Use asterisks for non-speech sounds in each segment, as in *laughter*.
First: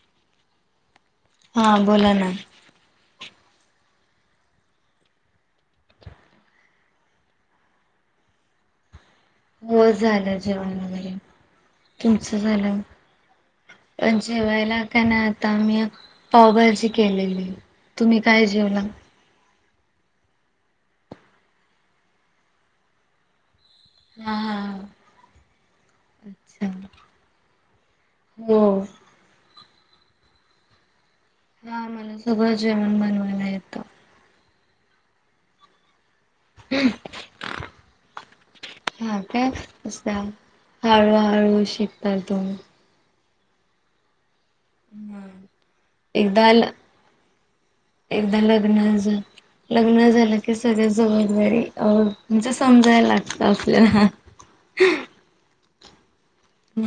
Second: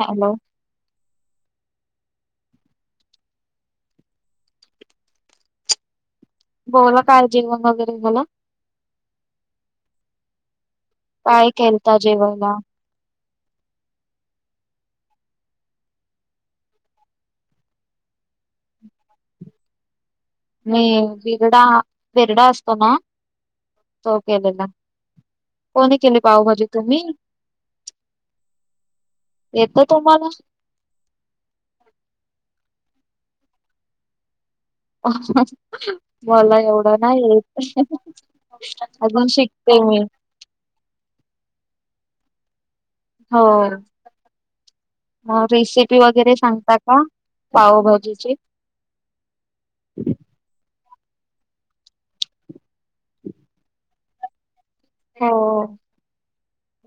Hello हां बोला ना बोला काय जेवण वगैरे झालं हो झालं जेवण वगैरे काय केलता तुमच जेवायला झालं पण जेवायला का ना आता मी पावभाजी केलेली. तुम्ही काय जेवला? मी विरडा विरडा असतो ना? तो हा हा केलेला कोणी केले पावभाजी अच्छा तुम्ही हो येत तुम्हाला हा मला सगळं जेवण बनवायला येतं. *unintelligible* मला एवढं नाही येत अजून शिकते मी. हळू हळू शिकता येते. होय मग रेसिपी वगैरे एकदा सांगता का पावभाजीची? अन *unintelligible* लग्न झालं की सगळ जबाबदारी अ म्हणजे समजायला लागत आपल्याला. हो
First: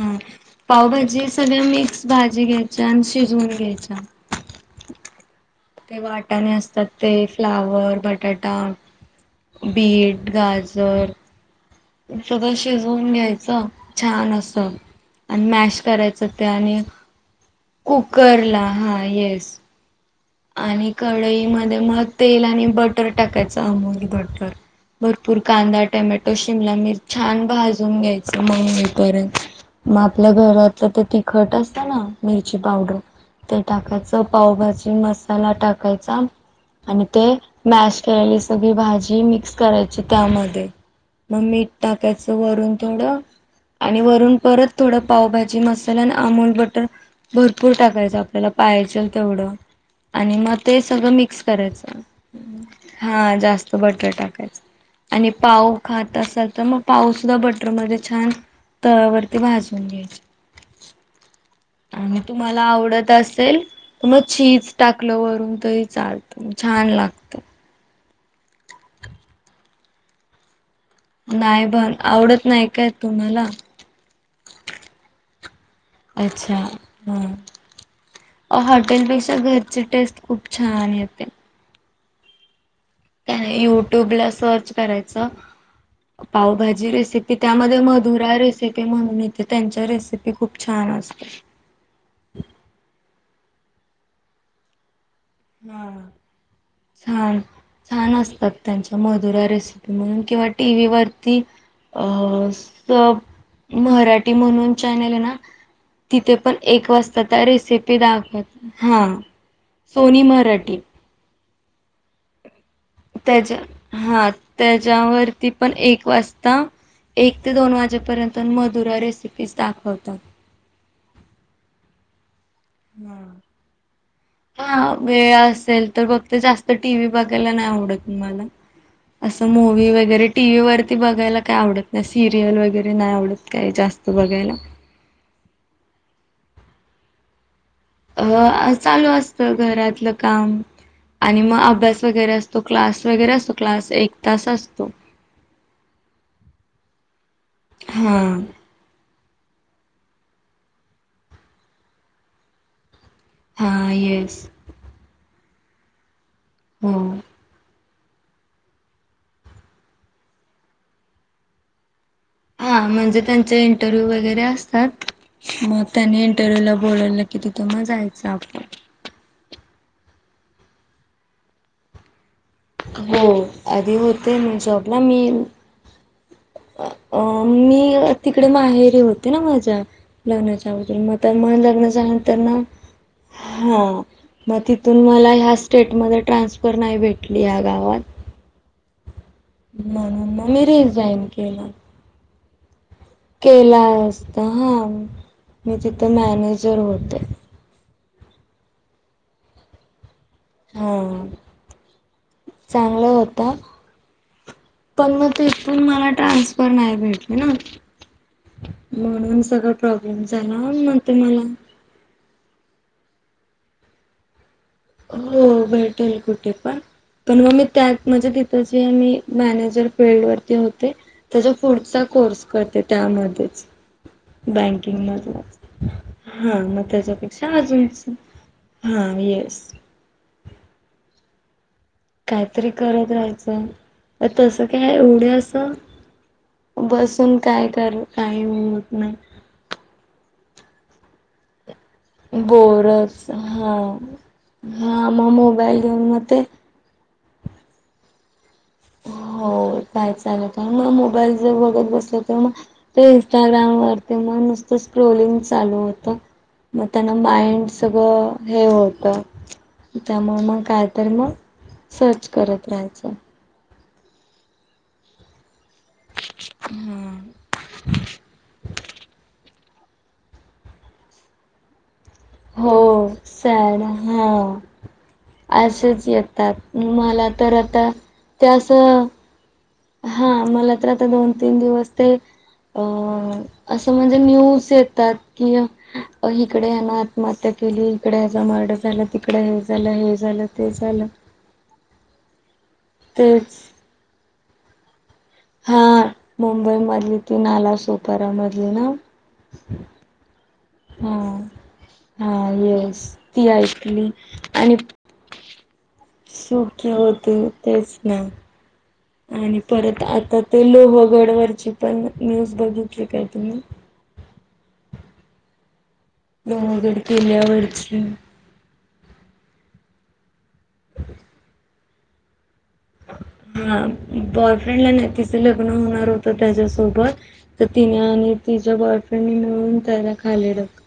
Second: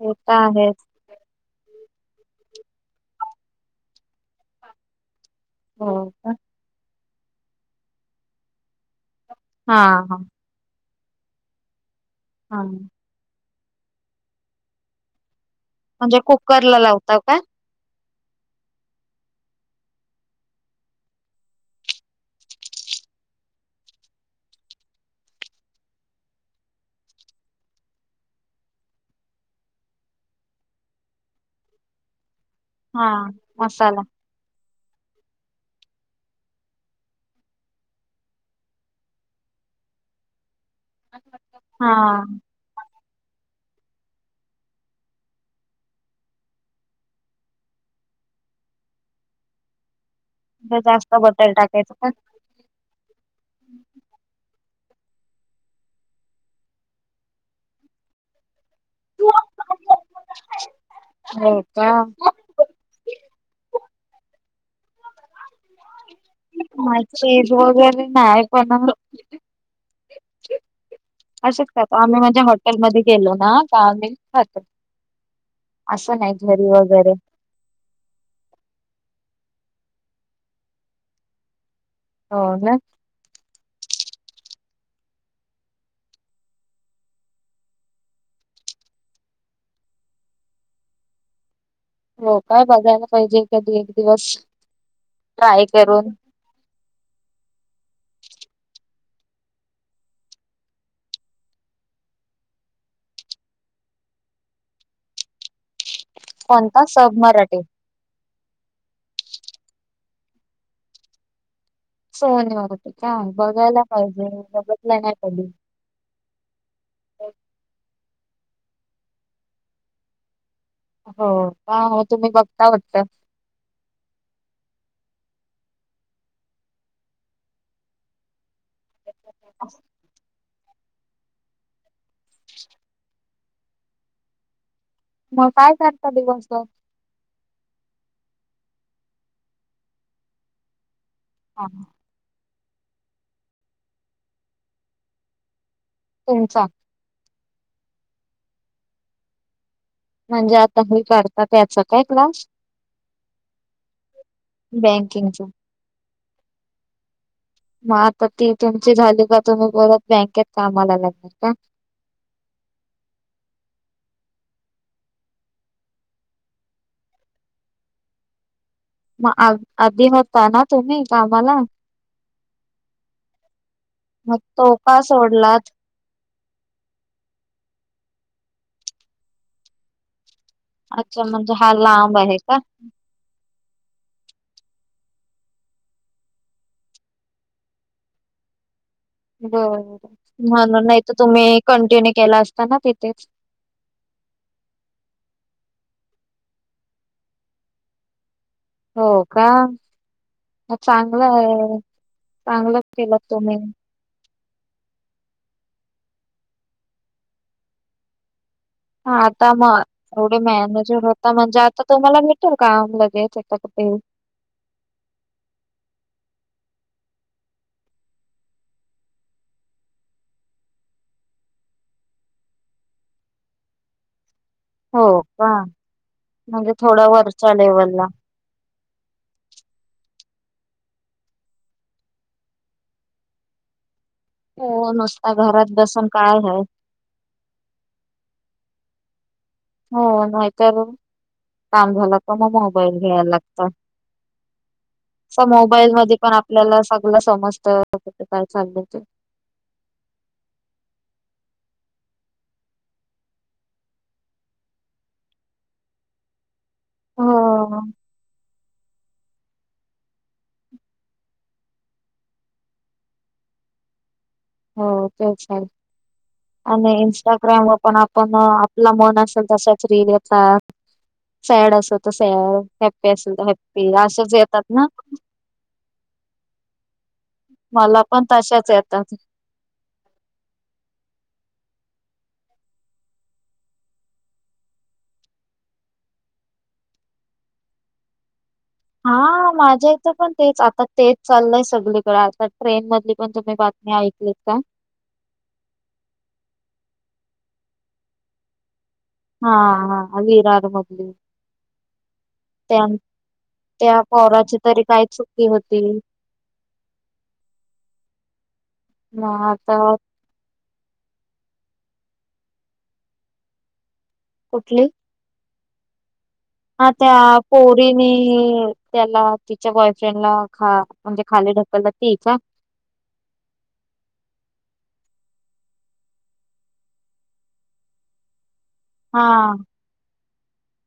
हे तर आहेच पावभाजी सगळ्या मिक्स भाजी घ्यायच्या आणि शिजवून घ्यायच्या. हो ते का वाटाने असतात ते फ्लाव, र बटाटा हा हा बीट गाजर सगळं हा म्हणजे शिजवून घ्यायचं छान अस आणि मॅश म्हणजे करायचं ते कुकर ला आणि लावत काय? कुकरला हा येस आणि कढईमध्ये मग तेल आणि बटर टाकायचं अमूल बटर भरपूर कांदा टमॅटो शिमला मिर छान भाजून घ्यायच मऊ होईपर्यंत मग आपल्या घरातलं तर ते तिखट असतं ना. मिरची पावडर हा ते मसाला टाकायचं पावभाजी मसाला टाकायचा. आणि ते मॅश केलेली सगळी भाजी मिक्स करायची त्यामध्ये मग मीठ हा टाकायचं वरून थोडं आणि वरून परत थोडं पावभाजी मसाला, अमूल बटर भरपूर टाकायचं आपल्याला पाहायजेल तेवढ. आणि मग म्हणजे ते सगळं जास्त मिक्स बटर टाकायचं करायचं का हा जास्त बटर टाकायचं. आणि पाव खात असाल तर मग पावसद्धा बटरमध्ये छान हो तव्यावरती भाजून घ्यायचे का? आणि मला आवडत असेल तर मग चीज टाकलं वरून तरी चाल मग चिज वगैरे नाही पण नाही असंच पण आम्ही म्हणजे आवडत नाही काय हॉटेलमध्ये गेलो तुम्हाला ना तर आम्ही खातो. असं नाहीत अच्छा घरी वगैरे हॉटेल पेक्षा घरची टेस्ट खूप छान येते. हो ना. काही नाही युट्यूब ला सर्च करायच *inaudible* पावभाजी रेसिपी त्यामध्ये मधुरा रेसिपी म्हणून येते त्यांच्या रेसिपी खूप छान असतात. हो काय बघायला पाहिजे कधी एक दिवस. ट्राय *unintelligible* करून छान, छान असतात त्यांच्या मधुरा रेसिपी म्हणून किंवा टी व्ही वरती अ स मराठी म्हणून चॅनेल आहे ना तिथे पण कोणता एक सब वाजता त्या मराठी रेसिपी दाखवत हां सोनी मराठी. सोनी मराठी. का त्याच्या बघायला पाहिजे हां बघितला नाही कधी त्याच्यावरती पण एक वाजता एक ते दोन वाजेपर्यंत मधुरा रेसिपीज दाखवतात. हो का हो तुम्ही बघता वाटत? हा. हा वेळ असेल तर बघते जास्त टी व्ही बघायला नाय आवडत मला. असं मूवी वगैरे टीव्ही वरती बघायला काय आवडत सिरियल वगैरे नाय आवडत काय जास्त बघायला. मग काय करता दिवसभर? अं चालू असत घरातलं काम आणि मग हा, अभ्यास वगैरे असतो क्लास वगैरे असतो क्लास एक तास असतो. तुमचा. हा.. म्हणजे आता हे *unintelligible* त्याचा काय क्लास हां येस. बँकिंग चा. हो. मग आता ती तुमची झाली का तुम्ही परत बँकेत कामाला लागतील का? हां म्हणजे त्यांचे इंटरव्ह्यू वगैरे असतात. मग त्यानी इंटरव्ह्यू ला बोलवलं की तिथं मग जायचं आपल. म आ आधी होता ना तुम्ही कामाला? हो आधी होते मग मी तो जॉबला का मी सोडलात? अ मी तिकडे माहेरी होते ना माझ्या लग्नाच्या अच्छा मते म म्हणजे हा लग्ना झाल्या लांब नंतर आहे ना का? हा मग तिथून मला ह्या स्टेटमध्ये ट्रान्सफर नाय भेटली ह्या गावात. बर म्हणून मग मी म्हणूण नायतर रिझाईन तुम्ही केला कंटिन्यू केला असता ना तिथेच? केला असता हां मी तिथे मॅनेजर होते. हो का म हा चांगलंय, चांगलंच चांगलं केलं होता तुम्ही. पण म तिथून मला ट्रान्सफर नाय भेटली न. हां आता म एवढे मॅनेजर नंतर होता मला म्हणजे आता तुम्हाला भेटेल काम लगेच इथं कुठेही. हो भेटेल कुठेपण. पण म मी त्यात म्हंजे तिथं जी मी मॅनेजर फिल्डवरती होते. तेच्या पुढचा कोर्स करते त्यामध्येच. बँकिंग हो मधे का हां म्हणजे म थोडं त्याच्यापेक्षा वरच्या लेवलला अजूनच् हां येस. काईतरी करत राहायचं त तस हो काय एवढे नुसता घरात असं बसून काय आहे. बसून काय करु काई होत नाय. हो नाहीतर काम झालं हो म मोबाईल घ्याय बोरच लागत हा हा मग स मोबाईल घेऊन मध्ये मग पण ते आपल्याला अस मला समजतं *unintelligible* काय चाललंय ते हो काय चालतंय म मोबाईल ज बघत बसली त म ते इंस्टाग्राम वरती म नुसतं स्क्रोलिंग चालू होतं. म त्यानं माईंड हो सगळं हे होतं त्यामुळं मंग कायतर मंग सर्च करत राहायचं. हो तेच तर आणि हा. इंस्टाग्राम व पण आप पण आपलं मन असेल तशाच रिलंच सॅड असत तसंय हॅप्पी हो असेल तर सॅड हॅप्पी असेच हा येतात ना. असेच येतात मला तर आता मला पण त्या तशाच असं येतात हां मला तर आता दोन तीन दिवस ते अं असं म्हणजे न्यूज येतात कि अं हीकडे ह्यानं आत्महत्या केली इकडे ह्याचा मर्डर झालं तिकडं हा हे झालं, माझ्या इथं हे पण झालं, तेच ते आता झालं. तेच चाललंय सगळीकडं आता ट्रेन मधली पण तुम्ही तेच बातमी ऐकलीत का? हा मुंबई मधली, ती नाला सुपारा मधली ना. हा हा हा अली राघमत. हा हा येस ती त्या ऐकली पोराची अनी तरी काय चुकी होती सुखी होते तेच ना. मग आणि आता परत आता ते लोहगडवरची पण न्यूज बघितली काय तुम्ही? कुठली? हा लोहगड त्या किल्ल्यावरची पोरीनी त्याला तिच्या बॉयफ्रेंडला खा म्हणजे खाली ढकललं ती का? हा बॉयफ्रेंडला नाय तिचं लग्न होणार होतं त्याच्यासोबत त तिनं आणि तिच्या बाॅय हा. त्यांना खाली ढक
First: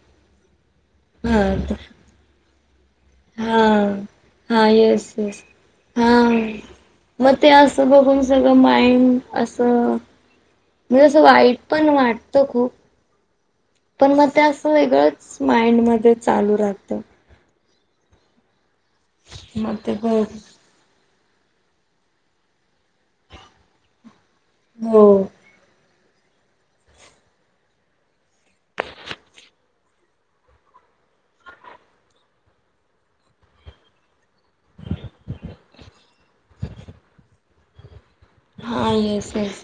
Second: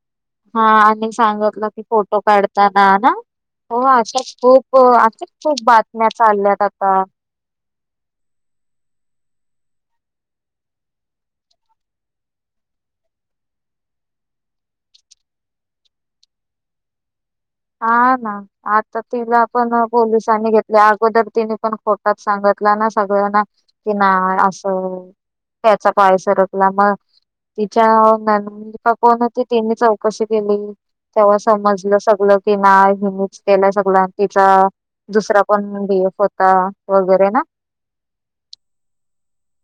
हा आणि हा सांगितलं की फोटो काढताना ना हा हो अशाच हा खूप येस अशाच खूप बातम्या चालल्यात आता. म ते असं बघून सगळं माइंड असं म्हजे असं वाईट पण वाटतं खूप. पण म ते असं वेगळंच माइंडमध्ये चालू राहतं. हा ना आता तिला पण मग ते ब पोलिसांनी घेत या अगोदर तिने पण खोटात सांगितला ना सगळ्यांना कि नाही. हो असं त्याचा पाय सरकला मग तिच्या ननंद का कोण होती तिनी चौकशी केली. तेव्हा समजलं सगल की नाही. हिनेच केला सगलं आणि तिच्या दुसरा पण बी एफ होता वगैरे ना. हा येस येस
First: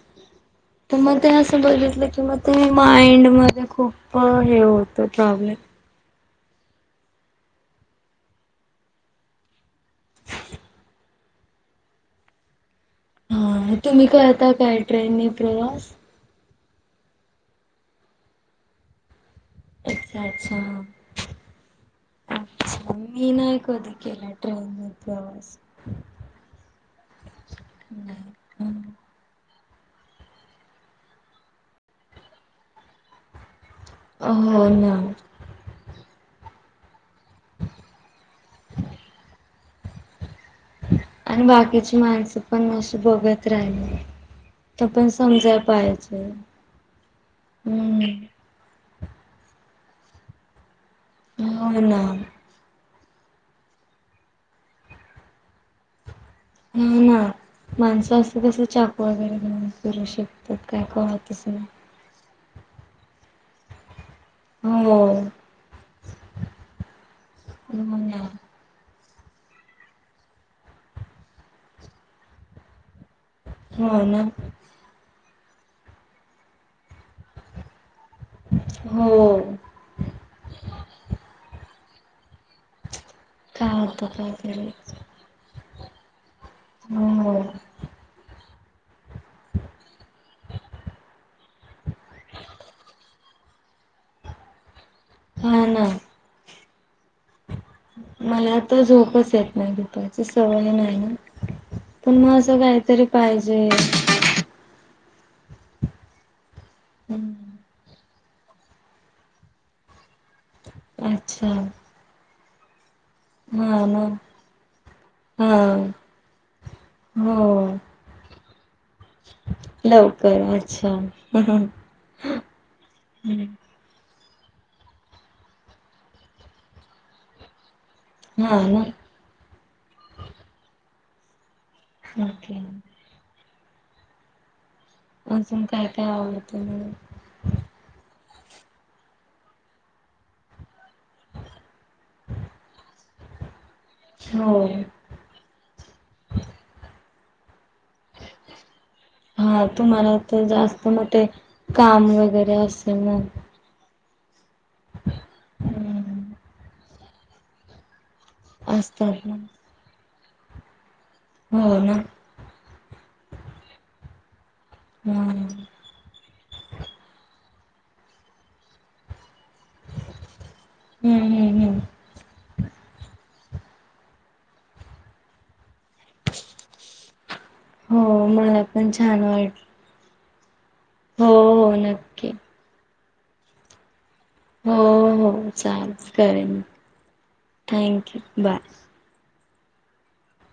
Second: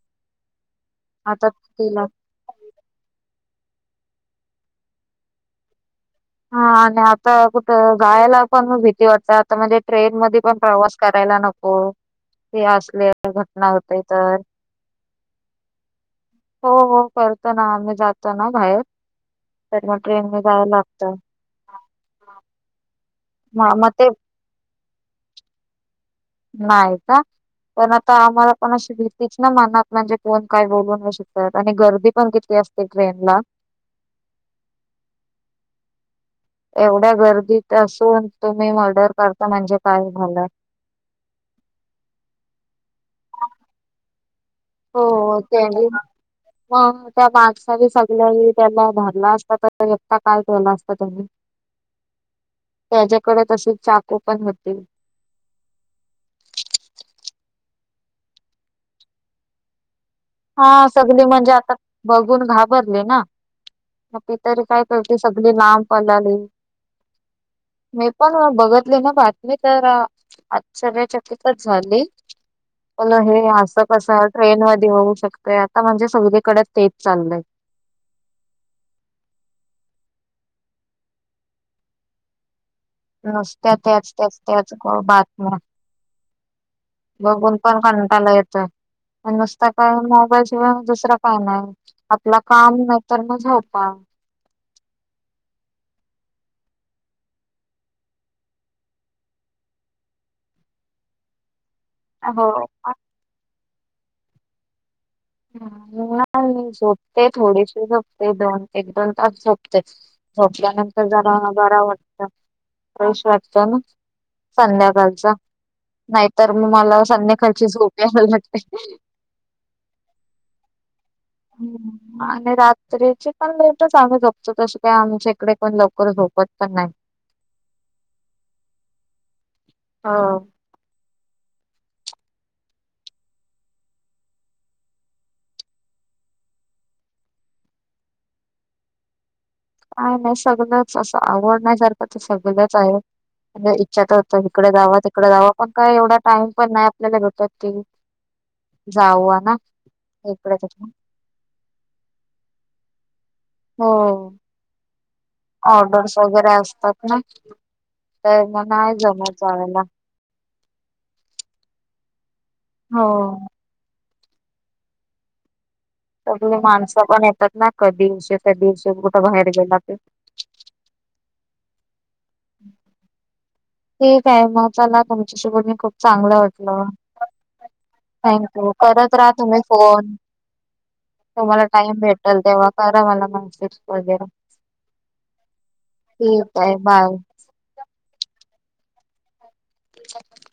तर मग ते आता असं तिला बघितलं की मग ते माइंडमध्ये खूप हे होतं प्रॉब्लेम. हा आणि आता कुठं? जायाला पण म भीती वाटते. आता म्हणजे ट्रेन मध्ये पण प्रवास करायला नको. हो त असले. घटना हा होते तुम्ही तर करता काय ट्रेननी प्रवास? हो, हो करतो ना आम्ही. जातो ना बाहेर तर मग अच्छा, ट्रेन नी अच्छा. जाव लागत. अच्छा! मी नाही म मग कधी ते केला ट्रेन नी प्रवास. नाही का? पण आता नाही. आम्हाला पण हं. अशी भि तीच ना मनात म्हणजे कोण काय बोलू नई शकत? आणि गर्दी पण किती असते ट्रेनला. अ हो ना. एवढ्या गर्दीत असून तुम्ही मर्डर करता. म्हणजे काय झालं. आणि बाकीची माणसं पण अस बघत राहिली. तर हो पण समजाय त्यानी पाहिजे. मग त्या माणसांनी हम्म, सगळ्यानी त्याला धरला असता. तर एका काय केला असता त्यानी. हो ना. त्याच्याकडे तसे चाकू पण होती. हा ना माणसं असे कसे चाकु वगैरे घेऊन फिरु शकता? हा सगली म्हणजे आता बघून घाबरले ना? मग ती तरी काय हो, करते सग लांब *unintelligible* लांब पलाली हो मी ना. पण बघतली ना बातमी तर? आश्चर्यचकित झाली. पुनः हे असं हो ना. कसं ट्रेन मध्ये होऊ शकतं. आता म्हणजे सगळीकडे तेच चाललंय. हो. *inaudible* नुसत्या काय होतं त्याचं, काय तरी. त्याचं त्या बातम्या हो. बघून. पण कंटाला येतोय. नुसतं काय मोबाईल शिवाय दुसरा काय नाही? आपलं काम नई तर मग झोपा. हा ना. मला तर झोपचं येत नाही. दुपारची सवय नाही ना. पण मग हो. असं काहीतरी पाहिजे? नाही मी झोपते हम्म, थोडीशी झोपते दोन एक दोन तास झोपते. झोपल्यानंतर जरा अच्छा मग बरं वाटतं. फ्रेश वाटतं ना संध्याकाळचं. हम. नाही तर मग मला संध्याकालची झोप यायल लागते. लवकर अच्छा. आणि रात्रीची पण लेट चं आम्ही झोपतो. तसं काय आमच्या इकडे पण लवकर झोपत पण नाही. हा ना. हा. ओके. अजून काय- काय आवडतं मग आ नई शगलंत असं आवड सारखं सगळंच आहे इच्छा होत हो. इकडे जावा इकडं जावं पण काय एवढा टाइम पण नाही आपल्याला भेटात ती हा, तुम्हाला तर इकडे जास्त तिकडे. म ते काम वगैरे असेल ना. हो.. ऑर्डर्स हम्म, वगैरे असतात ना. त्यांना नाही असतात जमतं ना जायला. हो... ना हो हम् सगळे माणसं पण येतात ना कधीशे कधीशे दिवशी कुठं बाहेर गेला की. हम्म.. हम्म... हम्म ठीक हैय... मग चला तुमच्याशी बोली खूप चांगलं वाटलं. हो मला थँक्यू... पण करत छान राहा वाट तुम्हीच. फोन.. हो तुम्हाला हो टाइम नक्की भेटल तेव्हा करा मला मेसेज वगैरे हो.. हो.. चालतय ठीक करेन... आहे बाय. Thank you bye. तुमचा?